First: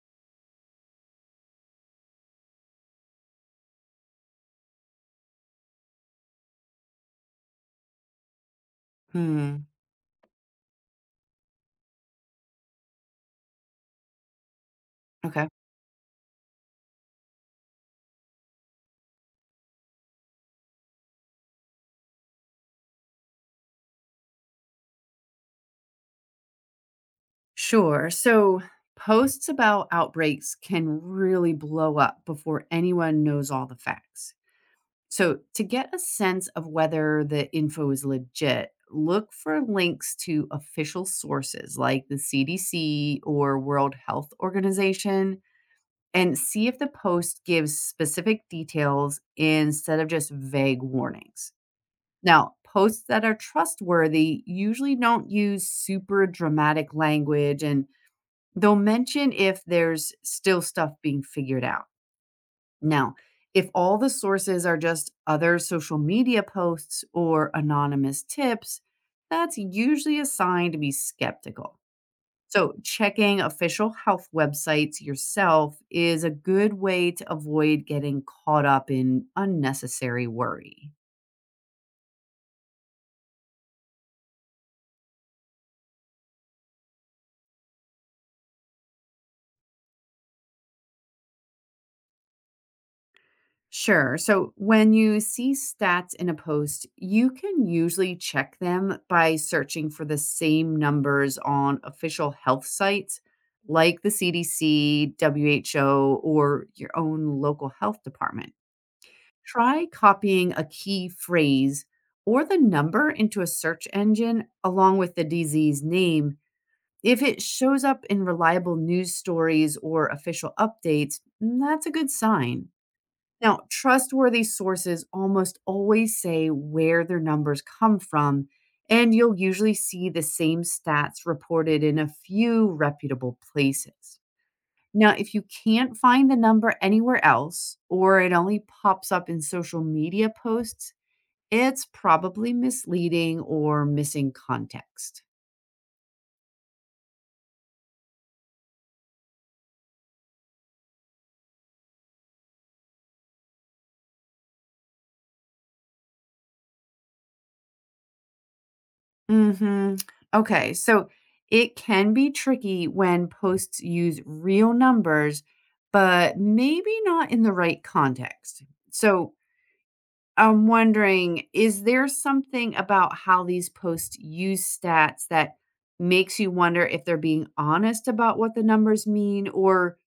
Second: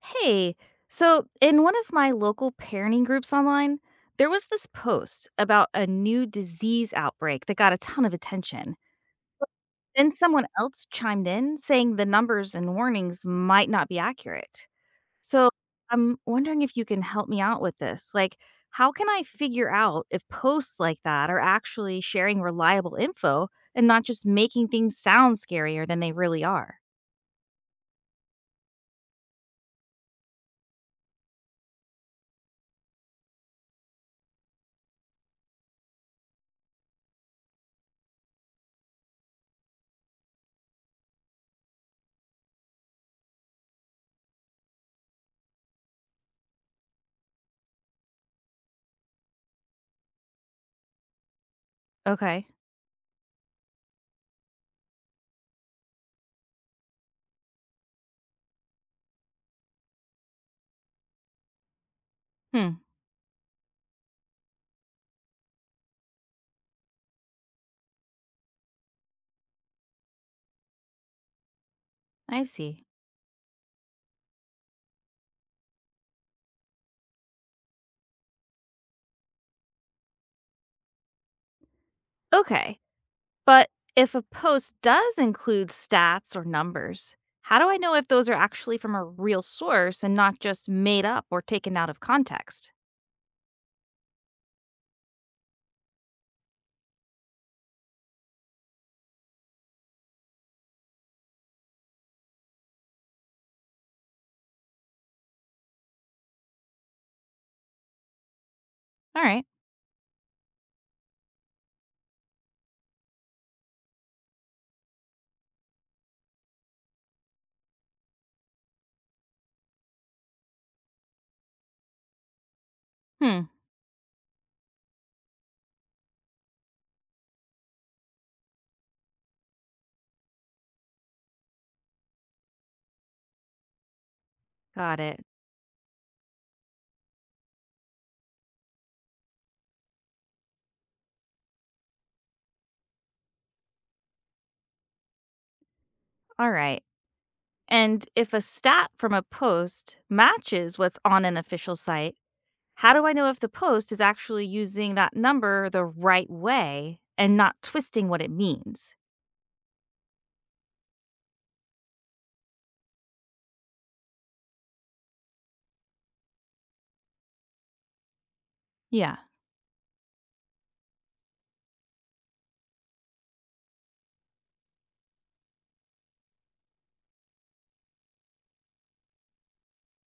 Hey, so in one of my local parenting groups online, there was this post about a new disease outbreak that got a ton of attention. Hmm. Then someone else chimed in saying the numbers and warnings might not be accurate. Okay. So I'm wondering if you can help me out with this. Like, how can I figure out if posts like that are actually sharing reliable info and not just making things sound scarier than they really are? Sure. So posts about outbreaks can really blow up before anyone knows all the facts. So to get a sense of whether the info is legit, look for links to official sources like the CDC or World Health Organization and see if the post gives specific details instead of just vague warnings. Okay. Now, posts that are trustworthy usually don't use super dramatic language and they'll mention if there's still stuff being figured out. Hmm, Now, if all the sources are just other social media posts or anonymous tips, that's usually a sign to be skeptical. I So, see. checking official health websites yourself is a good way to avoid getting caught up in unnecessary worry. Okay. But if a post does include stats or numbers, how do I know if those are actually from a real source and not just made up or taken out of context? Sure. So when you see stats in a post, you can usually check them by searching for the same numbers on official health sites like the CDC, WHO, or your own local health department. All right. Try copying a key phrase or the number into a search engine along with the disease name. If it shows up in reliable news stories or official updates, that's a good sign. Hmm. Now, trustworthy sources almost always say where their numbers come from, and you'll usually see the same stats reported in a few reputable places. Got Now, it. if you can't find the number anywhere else, or it only pops up in social media posts, it's probably misleading or missing context. All right. And if a stat from a post matches what's on an official site, how do I know if the post is actually using that number the right way and not twisting what it means? Mhm. Okay, so it can be tricky when posts use real numbers, but maybe not in the right context. Yeah. So I'm wondering, is there something about how these posts use stats that makes you wonder if they're being honest about what the numbers mean? Or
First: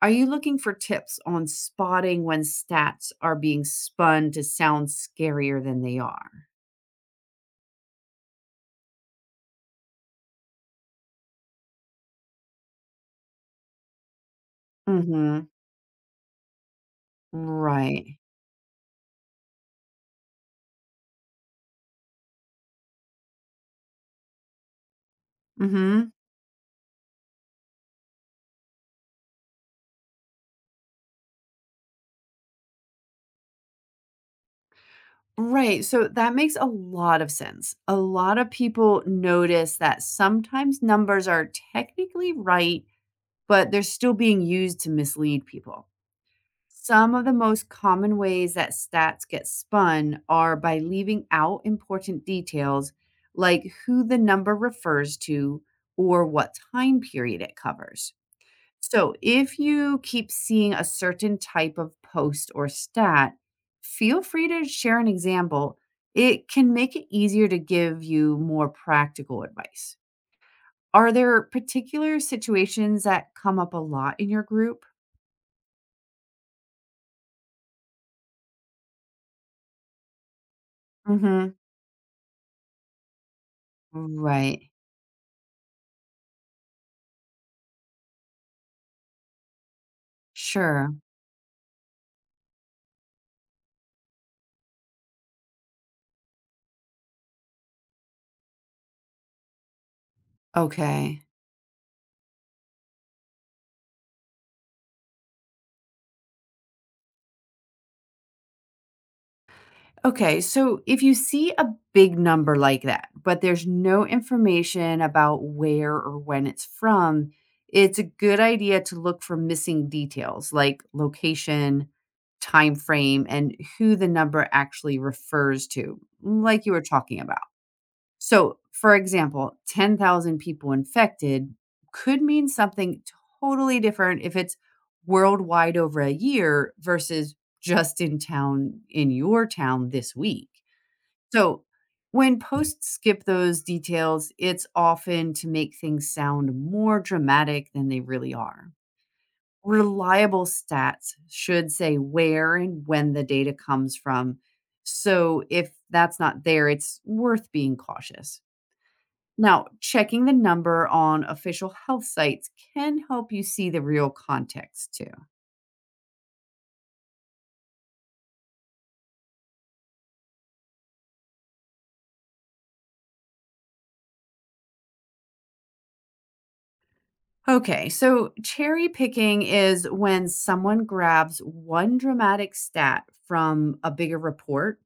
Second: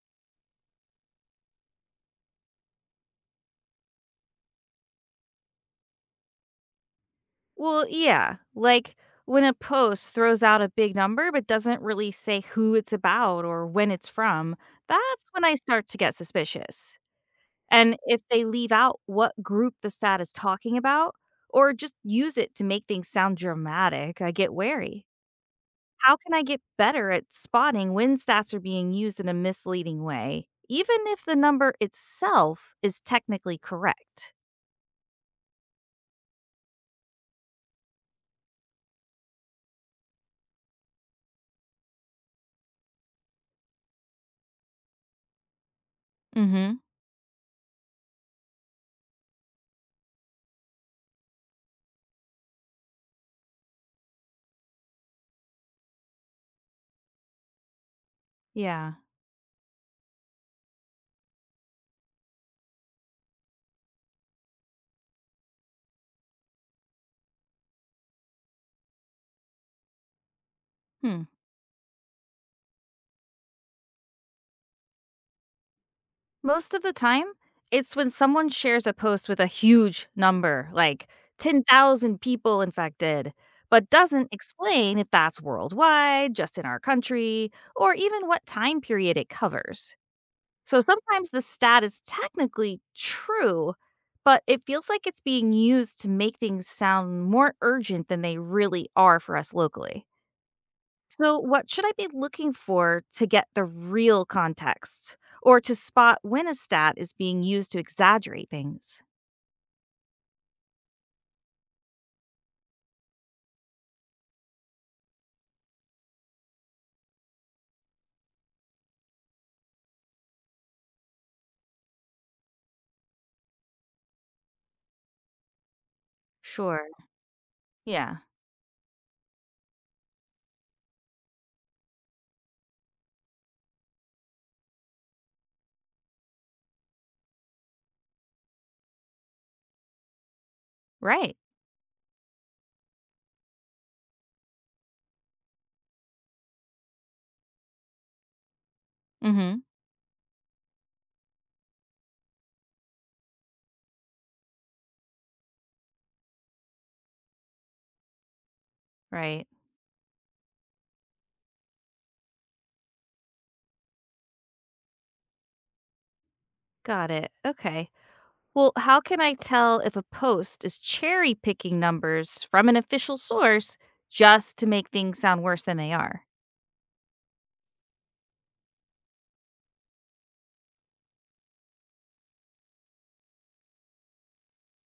are you looking for tips on spotting when stats are being spun to sound scarier than they are? Well, yeah. Like when a post throws out a big number but doesn't really say who it's about or when it's from, that's Mm-hmm. when I start to get suspicious. And Right. if they leave out what group the stat is talking about or just use it to make things sound dramatic, I get wary. Mm-hmm. How can I get better at spotting when stats are being used in a misleading way, even if the number itself is technically correct? Right, so that makes a lot of sense. A lot of people notice that sometimes numbers are technically right, but they're still being used to mislead people. Mm hmm. Some of the most common ways that stats get spun are by leaving out important details like who the number refers to or what time period it covers. Yeah. So, if you keep seeing a certain type of post or stat, feel free to share an example. It can make it easier to give you more practical advice. Are Hmm. there particular situations that come up a lot in your group? Most of the time, it's when someone shares a post with a huge number, like Hmm. 10,000 people infected, but doesn't Right. explain if that's worldwide, just in our country, or even what time period it covers. So Sure. sometimes the stat is technically true, but it feels like it's being used to make things sound more urgent than they really are for us locally. Okay. So, what should I be looking for to get the real context or to spot when a stat is being used to exaggerate things? Okay, so if you see a big number like that, but there's no information about where or when it's from, it's a good idea to look for missing details like location, time frame, and who the number actually refers to, like you were Sure. talking about. Yeah. So, for example, 10,000 people infected could mean something totally different if it's worldwide over a year versus in your town this week. Right. So, when posts skip those details, it's often to make things sound more dramatic than they really are. Mhm. Reliable stats should say where and when the data comes from. So, if that's not there, it's worth being cautious. Right. Now, checking the number on official health sites can help you see the real context too. Got it. Okay. Well, how can I tell if a post is cherry picking numbers from an official source just to make things sound worse than they are? Okay, so cherry picking is when someone grabs one dramatic stat from a bigger report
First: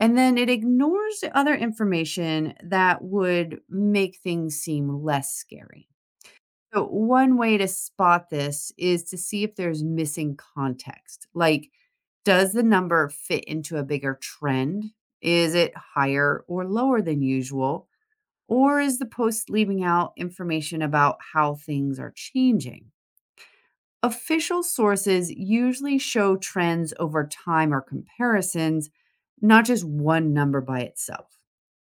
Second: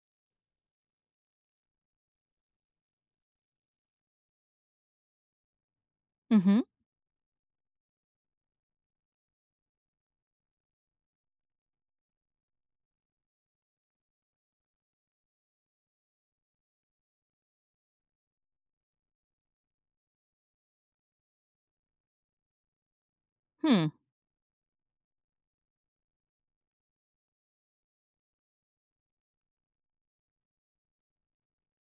and then it ignores the other information that would make things seem less scary. Mhm. So one way to spot this is to see if there's missing context. Like, does the number fit into a bigger trend? Is it higher or lower than usual? Or is the post leaving out information about how things are changing? Hmm. Official sources usually show trends over time or comparisons, not just one number by itself.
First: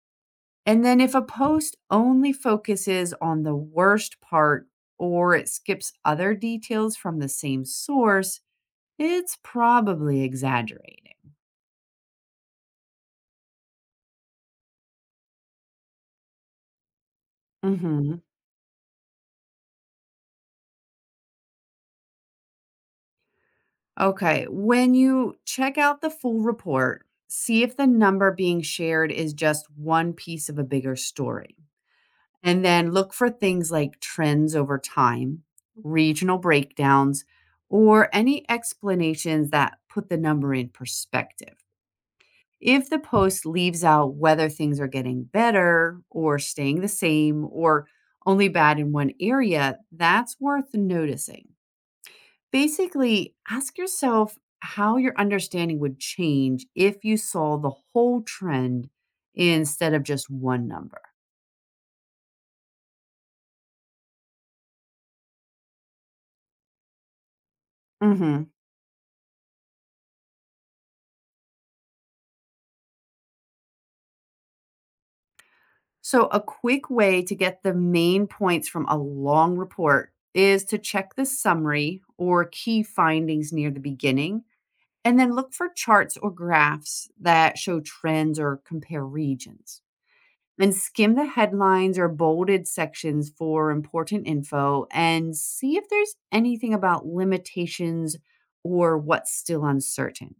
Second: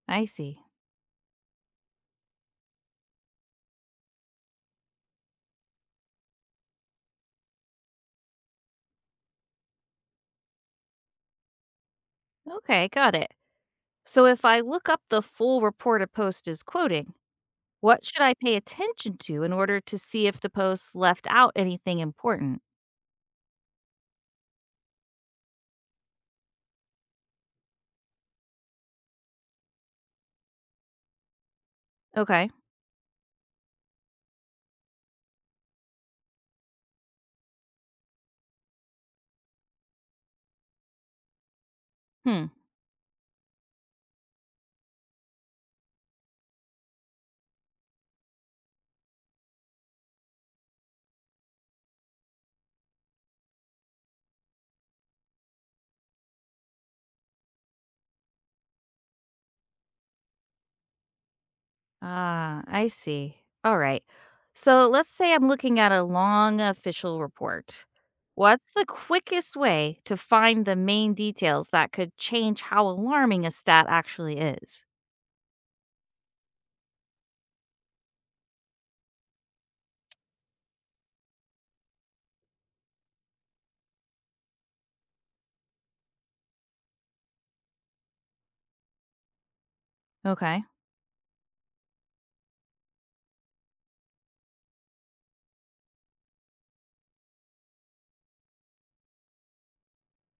I see. And then if a post only focuses on the worst part or it skips other details from the same source, it's probably exaggerating. Okay, got it. So if I look up the full report a post is quoting, what Hmm. should I pay attention to in order to see if the post left out anything important? Okay, when you check out the full report, see if the number being shared is just one piece of a bigger story. Okay. And then look for things like trends over time, regional breakdowns, or any explanations that put the number in perspective. Hmm. If the post leaves out whether things are getting better or staying the same or only bad in one area, that's worth noticing. Basically, ask yourself how your understanding would change if you saw the whole trend instead of just one number. Ah, I see. All right. So let's say I'm looking at a long official report. Mhm. What's the quickest way to find the main details that could change how alarming a stat actually is? So, a quick way to get the main points from a long report is to check the summary or key findings near the beginning. And then look for charts or graphs that show trends or compare regions. Okay. And skim the headlines or bolded sections for important info and see if there's anything about limitations or what's still uncertain.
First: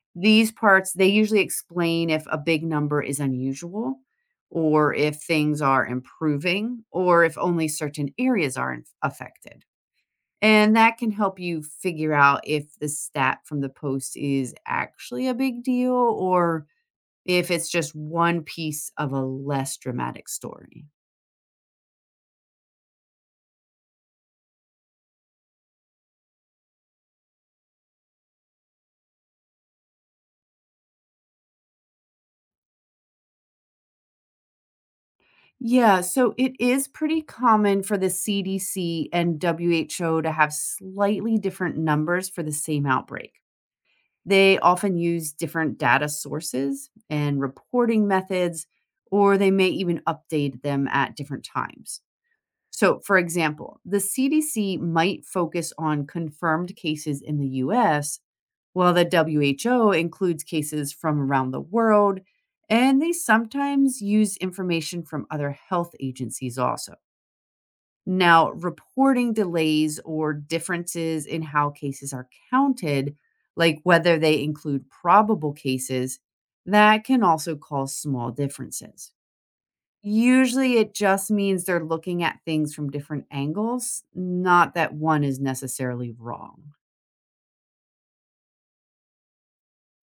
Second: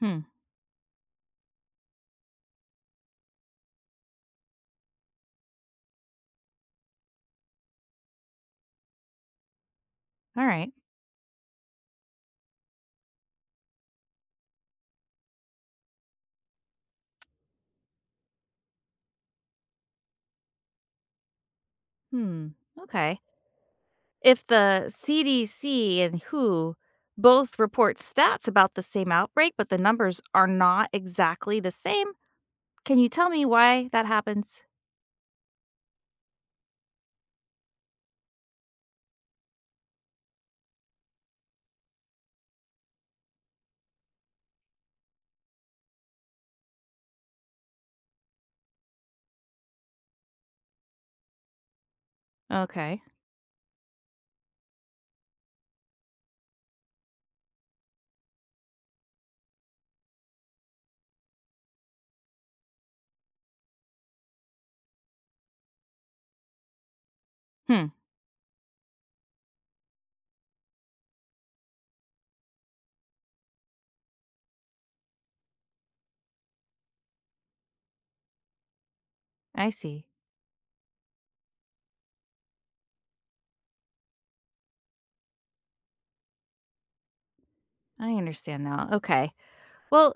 Hmm. These parts, they usually explain if a big number is unusual or if things are improving or if only certain areas are affected. All right. And that can help you figure out if the stat from the post is actually a big deal or if it's just one piece of a less dramatic story. Hmm. Okay. If the CDC and WHO both report stats about the same outbreak, but the numbers are not exactly the same, can you tell me why that happens? Yeah, so it is pretty common for the CDC and WHO to have slightly different numbers for the same outbreak. They often use different data sources and reporting methods, or they may even update them at different times. So, Okay. for example, the CDC might focus on confirmed cases in the US, while the WHO includes cases from around the world, and they sometimes use information from other health agencies also. Hmm. Now, reporting delays or differences in how cases are counted, like whether they include probable cases, that can also cause small differences. I see. Usually it just means they're looking at things from different angles, not that one is necessarily wrong. I understand now. Okay. Well,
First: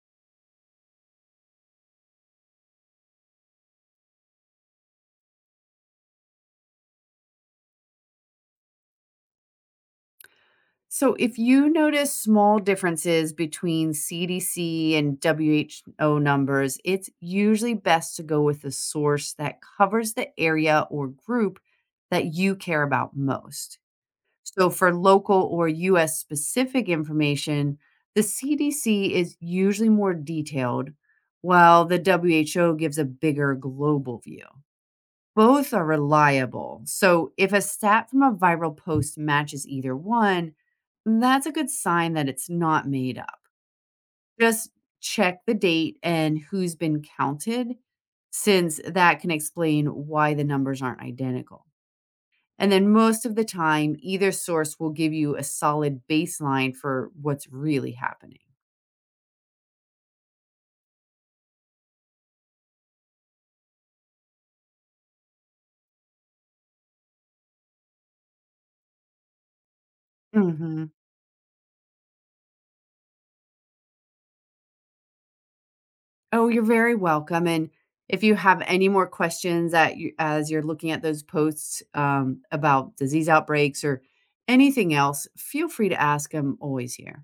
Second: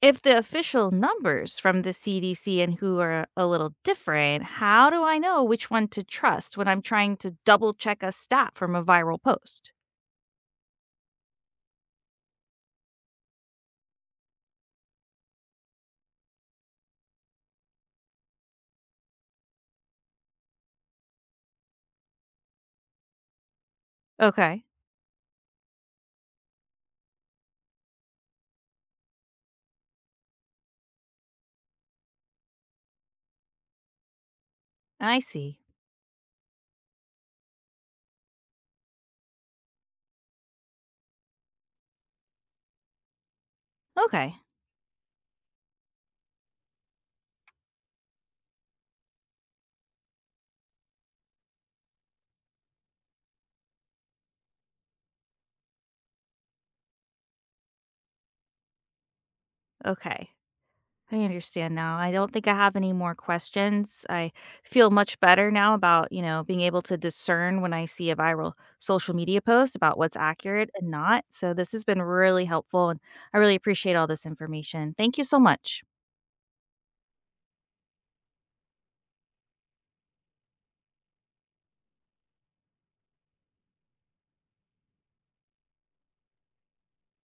if the official numbers from the CDC and WHO are a little different, how do I know which one to trust when I'm trying to double check a stat from a viral post? So if you notice small differences between CDC and WHO numbers, it's usually best to go with a source that covers the area or group that you care about most. Okay. So for local or US specific information, the CDC is usually more detailed, while the WHO gives a bigger global view. I see. Both are reliable. So if a stat from a viral post matches either one, that's a good sign that it's not made up. Okay. Just check the date and who's been counted, since that can explain why the numbers aren't identical. And then most of the time, either source will give you a solid baseline for what's really happening. Okay. I understand now. I don't think I have any more questions. I feel much better now about, being able to discern when I see a viral social media post about what's accurate and Mhm. not. So this has been really helpful and I really appreciate all this information. Thank you so much. Oh, you're very welcome. And if you have any more questions that you, as you're looking at those posts about disease outbreaks or anything else, feel free to ask. I'm always here.